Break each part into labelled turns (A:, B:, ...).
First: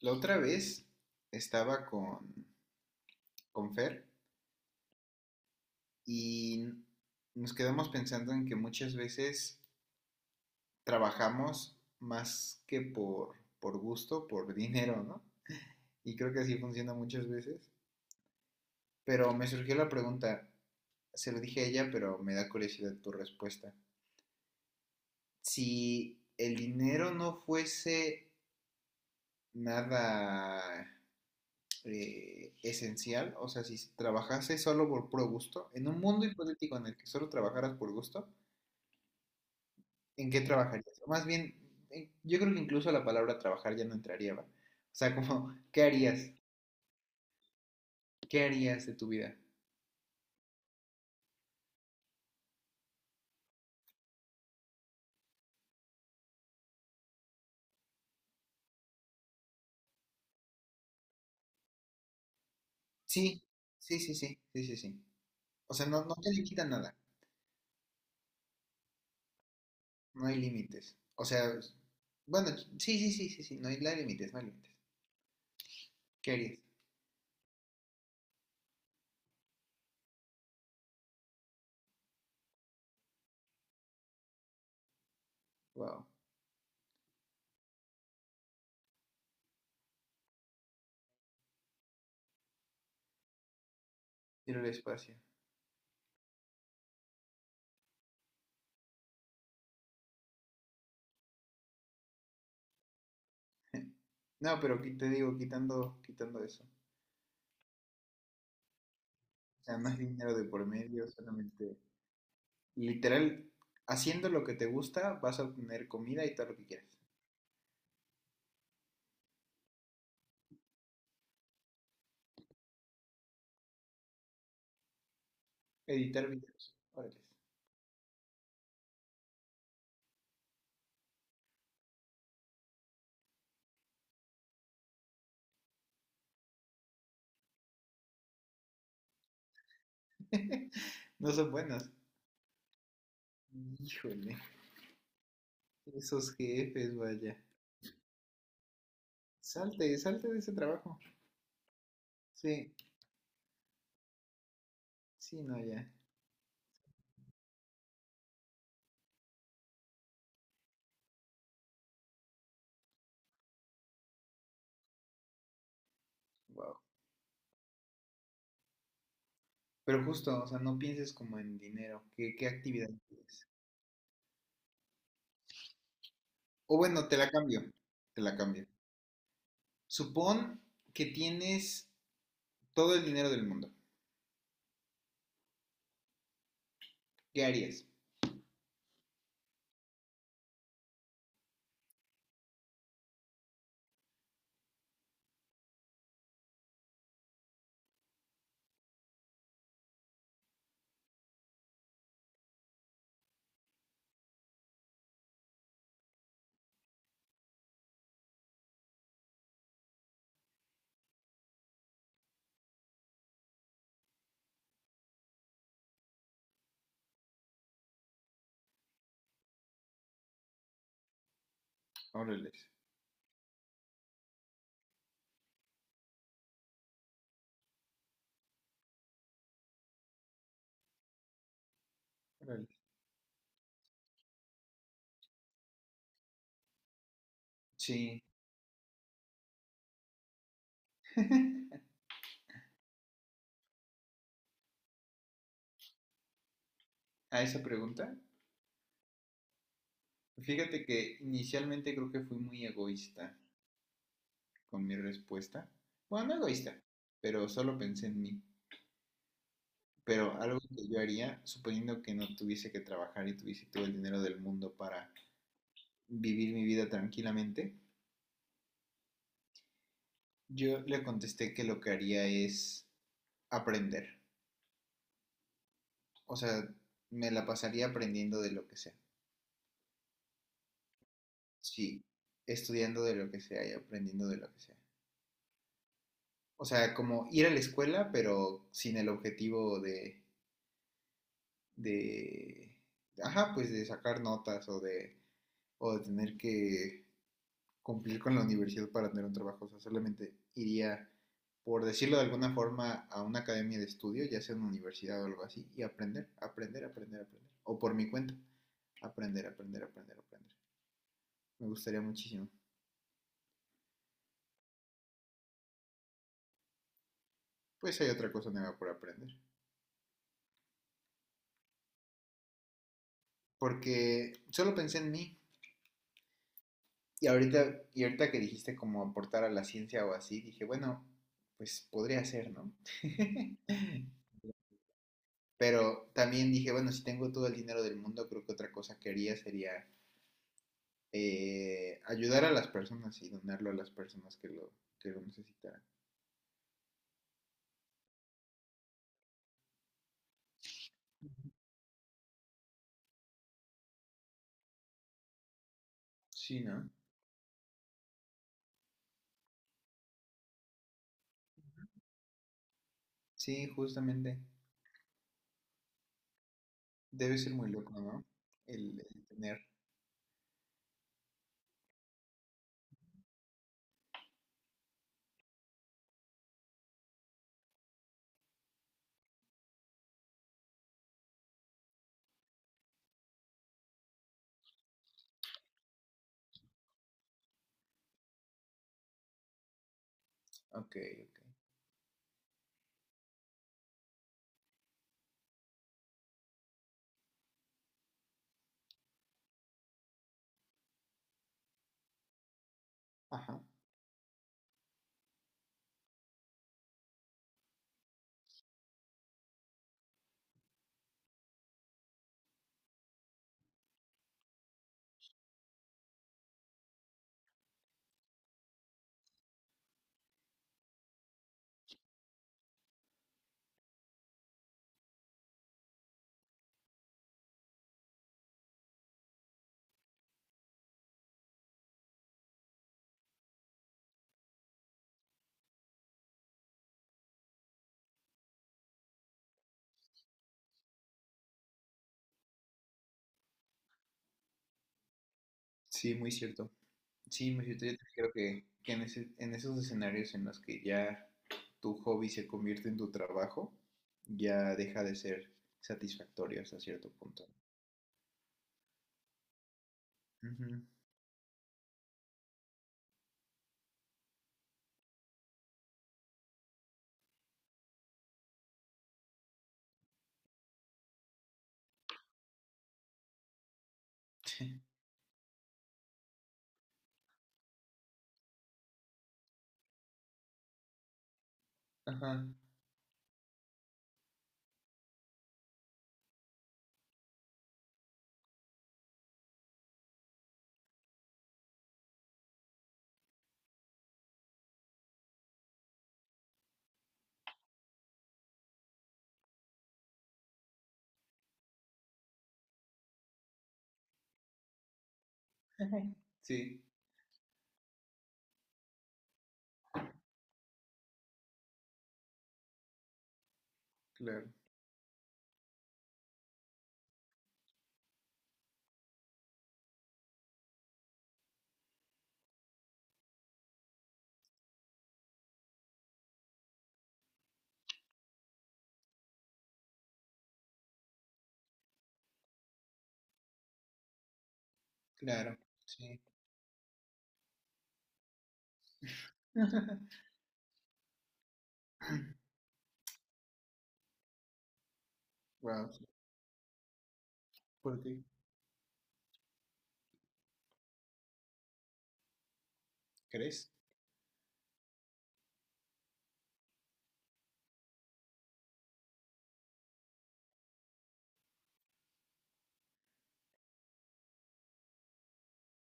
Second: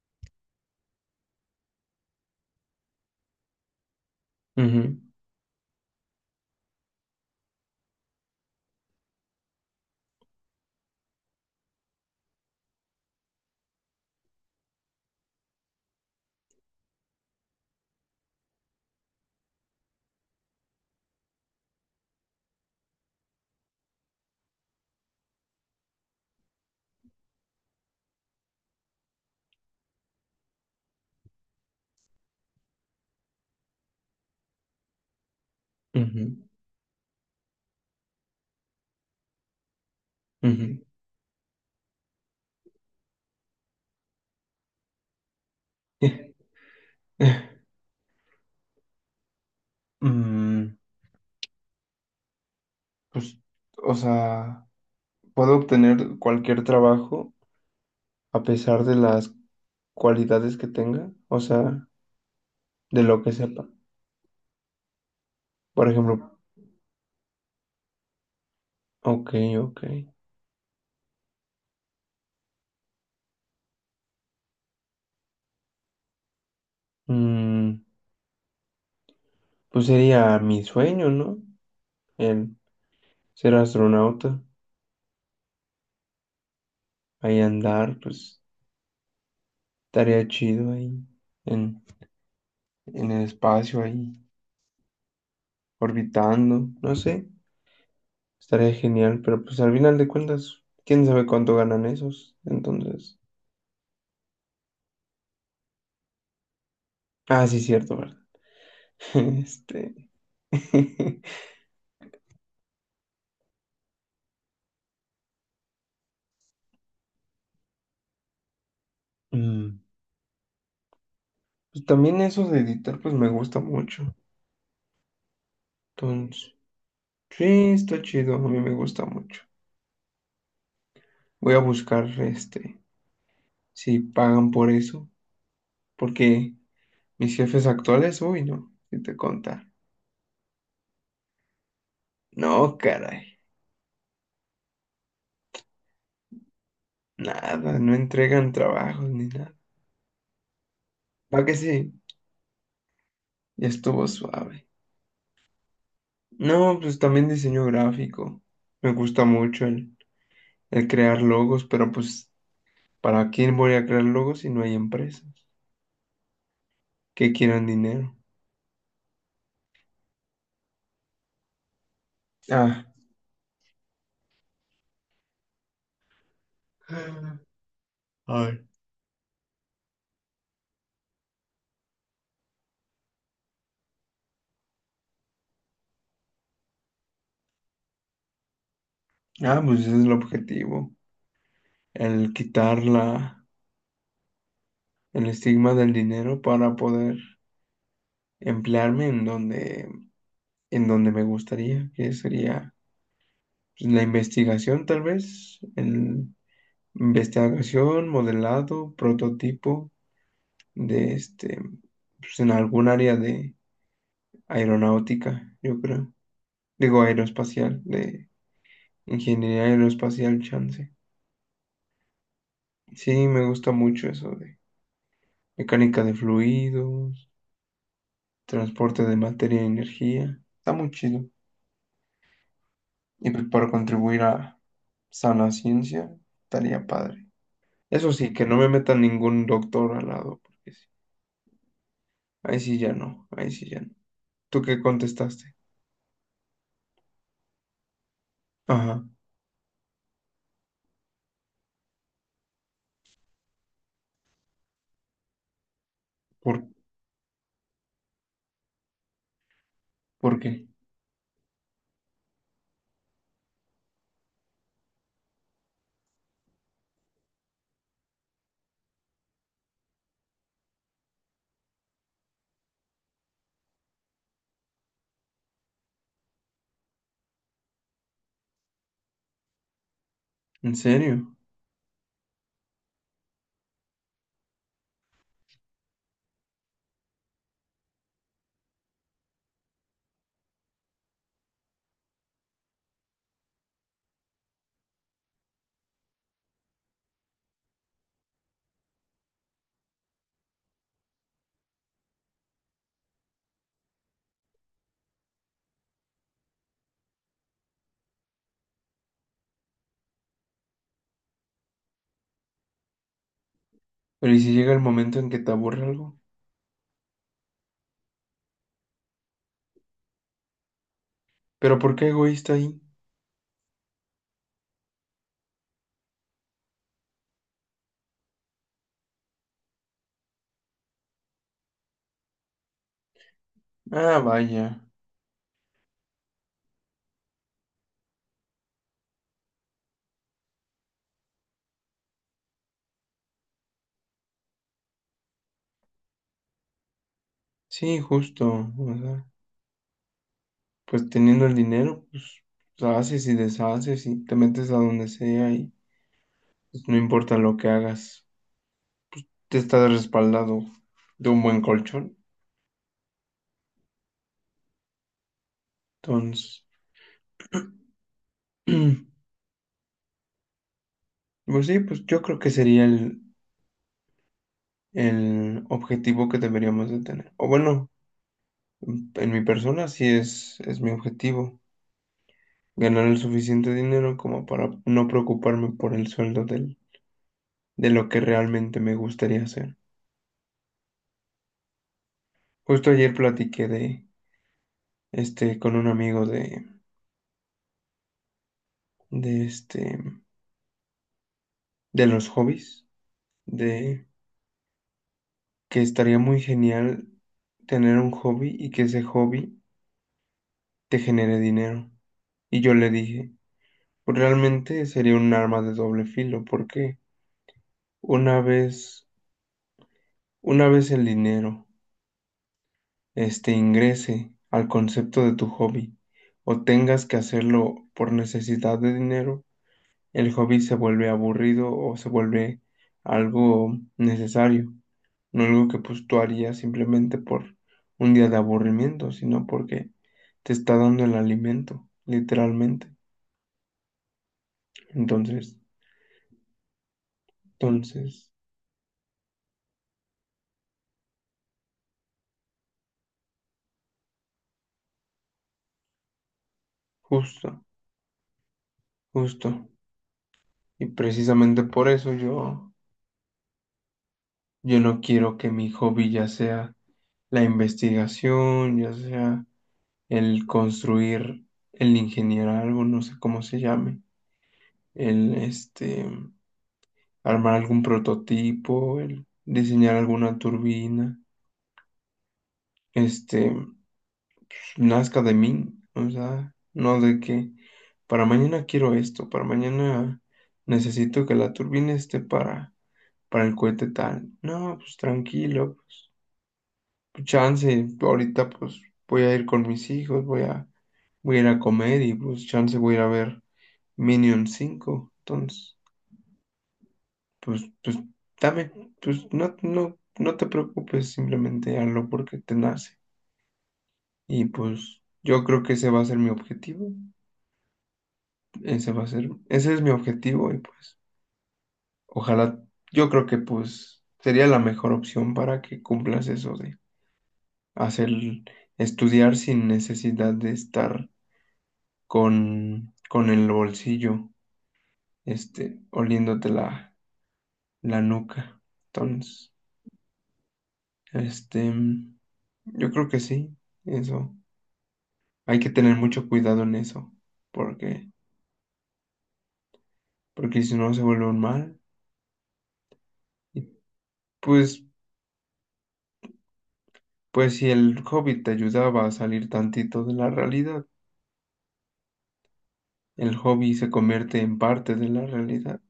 A: La otra vez estaba con Fer
B: Ujú,
A: y nos quedamos pensando en que muchas veces trabajamos más que por gusto, por dinero, ¿no? Y creo que así funciona muchas veces. Pero me surgió la pregunta, se lo dije a ella, pero me da curiosidad tu respuesta. Si el dinero no fuese nada esencial, o sea, si trabajase solo por puro gusto, en un mundo
B: ujú,
A: hipotético en el que solo trabajaras por gusto, ¿en qué
B: ujú.
A: trabajarías? O más bien, yo creo que incluso la palabra trabajar ya no entraría, ¿va? O sea, como, ¿qué harías? ¿Qué harías de tu vida?
B: Mm, pues, o sea, Puedo obtener cualquier trabajo a pesar de las cualidades que tenga, o sea, de lo que
A: Sí,
B: sepa.
A: sí, sí, sí, sí, sí, sí. O sea,
B: Por
A: no, no te
B: ejemplo,
A: limita nada,
B: ok, ok.
A: no hay límites. O sea, bueno, sí, sí, sí, sí, sí, no hay límites, no hay límites. ¿Qué harías?
B: Mm, pues sería mi sueño, ¿no? El ser astronauta,
A: Wow,
B: ahí andar, pues estaría chido ahí en, en el espacio, ahí
A: ir al espacio.
B: orbitando, no sé. Estaría genial, pero pues al final de cuentas, quién sabe cuánto ganan esos. Entonces,
A: No, pero te digo, quitando eso.
B: ah, sí, cierto, ¿verdad?
A: O sea, no hay
B: Este,
A: dinero de por medio, solamente literal, haciendo lo que te gusta, vas a obtener comida y todo lo que quieras.
B: mm, pues también eso de editar, pues me gusta mucho.
A: Editar
B: Entonces,
A: videos, órale.
B: sí, está chido, a mí me gusta mucho. Voy a buscar, si pagan por eso, porque mis jefes actuales, uy, no, si te contar.
A: No son buenos.
B: No, caray,
A: Híjole, esos jefes, vaya.
B: nada, no entregan trabajos ni nada.
A: Salte, salte de ese trabajo.
B: ¿Para que sí?
A: Sí,
B: Ya estuvo suave.
A: sí, no, ya.
B: No, pues también diseño gráfico. Me gusta mucho el crear logos, pero pues, ¿para quién voy a crear logos si no hay empresas
A: Wow.
B: que quieran dinero?
A: Pero justo, o sea, no pienses como en dinero. ¿Qué, qué
B: Ah,
A: actividad quieres? O bueno, te la cambio. Te la
B: ay.
A: cambio. Supón que tienes todo el dinero del mundo. ¿Qué harías?
B: Ah, pues ese es el objetivo, el quitar la, el estigma del dinero para poder emplearme en donde me gustaría, que sería pues, la investigación tal vez, el investigación, modelado, prototipo de este, pues en algún área de aeronáutica, yo creo. Digo aeroespacial, de ingeniería aeroespacial, chance.
A: Órale.
B: Sí, me gusta mucho eso de mecánica de fluidos, transporte de materia y energía. Está muy chido.
A: Órale.
B: Y pues para contribuir a sana ciencia, estaría padre. Eso
A: Sí,
B: sí, que no me meta ningún doctor al lado, porque sí. Ahí sí ya no, ahí sí ya no. ¿Tú qué contestaste?
A: a esa pregunta,
B: Ajá,
A: fíjate que inicialmente creo que fui muy egoísta con mi respuesta. Bueno, no
B: ¿por,
A: egoísta, pero solo pensé en mí. Pero
B: por
A: algo
B: qué?
A: que yo haría, suponiendo que no tuviese que trabajar y tuviese todo el dinero del mundo para vivir mi vida tranquilamente, yo le contesté que lo que haría es aprender. O sea, me la pasaría aprendiendo de lo que sea.
B: ¿En serio?
A: Sí, estudiando de lo que sea y aprendiendo de lo que sea. O sea, como ir a la escuela, pero sin el objetivo de ajá, pues de sacar notas o de tener que cumplir con la universidad para tener un trabajo. O sea, solamente iría, por decirlo de alguna forma, a una academia de estudio, ya sea una universidad o algo así, y aprender, aprender, aprender, aprender. O por mi cuenta, aprender, aprender, aprender, aprender. Me gustaría muchísimo.
B: Pero ¿y si llega el momento en que te aburre algo?
A: Pues hay otra cosa nueva por aprender.
B: ¿Pero por qué egoísta ahí?
A: Porque solo pensé en mí. Y ahorita que dijiste como aportar a la ciencia o así, dije, bueno, pues podría ser, ¿no?
B: Ah, vaya.
A: Pero también dije, bueno, si tengo todo el dinero del mundo, creo que otra cosa que haría sería ayudar a las personas y donarlo a las personas que lo necesitaran.
B: Sí, justo. O sea, pues teniendo el dinero, pues haces y deshaces y te metes a donde sea y
A: Sí,
B: pues,
A: ¿no?
B: no importa lo que hagas. Te estás respaldado de un buen colchón.
A: Sí, justamente.
B: Entonces,
A: Debe ser muy loco, ¿no? El tener.
B: pues sí, pues yo creo que sería el objetivo que deberíamos de tener. O bueno, en mi persona sí es mi objetivo. Ganar el suficiente dinero como para no preocuparme por el sueldo del, de lo que realmente me gustaría hacer.
A: Ok, ok.
B: Justo ayer platiqué de con un amigo de de los hobbies,
A: Ajá.
B: de que estaría muy genial tener un hobby y que ese hobby te genere dinero. Y yo le dije, pues realmente sería un arma de doble filo, porque una vez, una vez el dinero ingrese al concepto de tu hobby o tengas que hacerlo por necesidad de dinero, el hobby se vuelve aburrido o se vuelve algo necesario, no algo que pues tú harías simplemente por un día de aburrimiento, sino porque te está dando el alimento, literalmente. Entonces,
A: Sí, muy cierto. Sí, muy cierto. Yo también creo
B: entonces,
A: que en esos escenarios en los que ya tu hobby se convierte en tu trabajo, ya deja de ser satisfactorio hasta cierto punto.
B: justo, justo.
A: Ujú.
B: Y precisamente por eso yo no quiero que mi hobby ya sea la investigación, ya sea el construir, el ingeniar algo, no sé cómo se llame, el este, armar algún prototipo, el diseñar alguna turbina,
A: Ajá.
B: este, nazca de mí, o sea, no de que para mañana quiero esto, para mañana necesito que la turbina esté para el cohete tal. No, pues tranquilo, chance, ahorita pues voy a ir con mis hijos, voy a ir a comer y pues chance voy a ir a ver Minion 5. Entonces,
A: Ujú. Sí,
B: pues, dame, pues no te preocupes, simplemente hazlo porque te nace. Y
A: claro,
B: pues yo creo que ese va a ser mi objetivo, ese va a ser, ese es mi objetivo y pues ojalá, yo creo que pues sería la mejor opción para que cumplas eso de hacer, estudiar sin necesidad de estar con el bolsillo,
A: claro, sí.
B: oliéndote la nuca. Entonces, este, yo creo que sí, eso. Hay que
A: Wow,
B: tener mucho cuidado en eso, porque,
A: porque
B: porque si no se vuelve un mal. Y
A: crees,
B: pues, pues si el hobby te ayudaba a salir tantito de la realidad, el hobby se convierte en parte de la realidad.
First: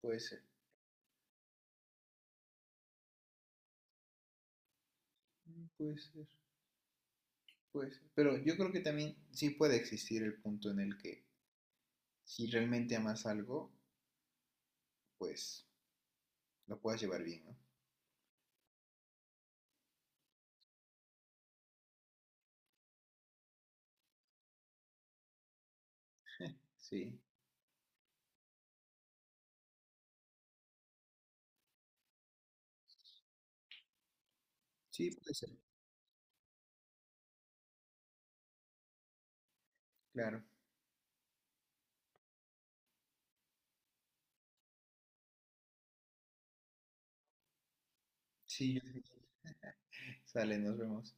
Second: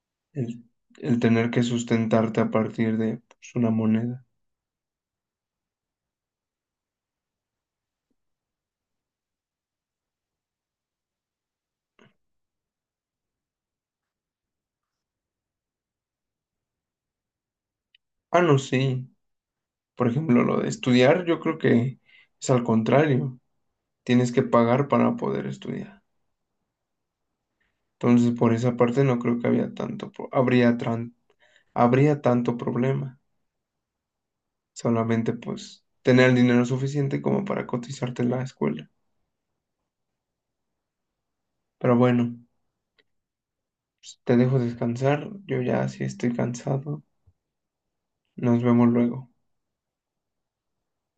A: puede ser,
B: El, el tener que sustentarte a partir de pues, una moneda.
A: mm, puede ser, puede ser. Pero yo creo que también sí puede existir el punto en el que si realmente amas algo, pues lo puedas llevar bien, ¿no?
B: Ah, no, sí. Por ejemplo, lo de estudiar, yo creo que es al contrario, tienes que pagar para poder estudiar.
A: Sí,
B: Entonces, por esa parte no creo que había tanto, pro- habría, tran- habría tanto problema.
A: sí,
B: Solamente
A: puede ser,
B: pues tener el dinero suficiente como para cotizarte en la escuela.
A: claro.
B: Pero bueno, pues, te dejo descansar, yo ya sí estoy cansado. Nos
A: Sí, yo-
B: vemos luego.
A: sale, nos vemos.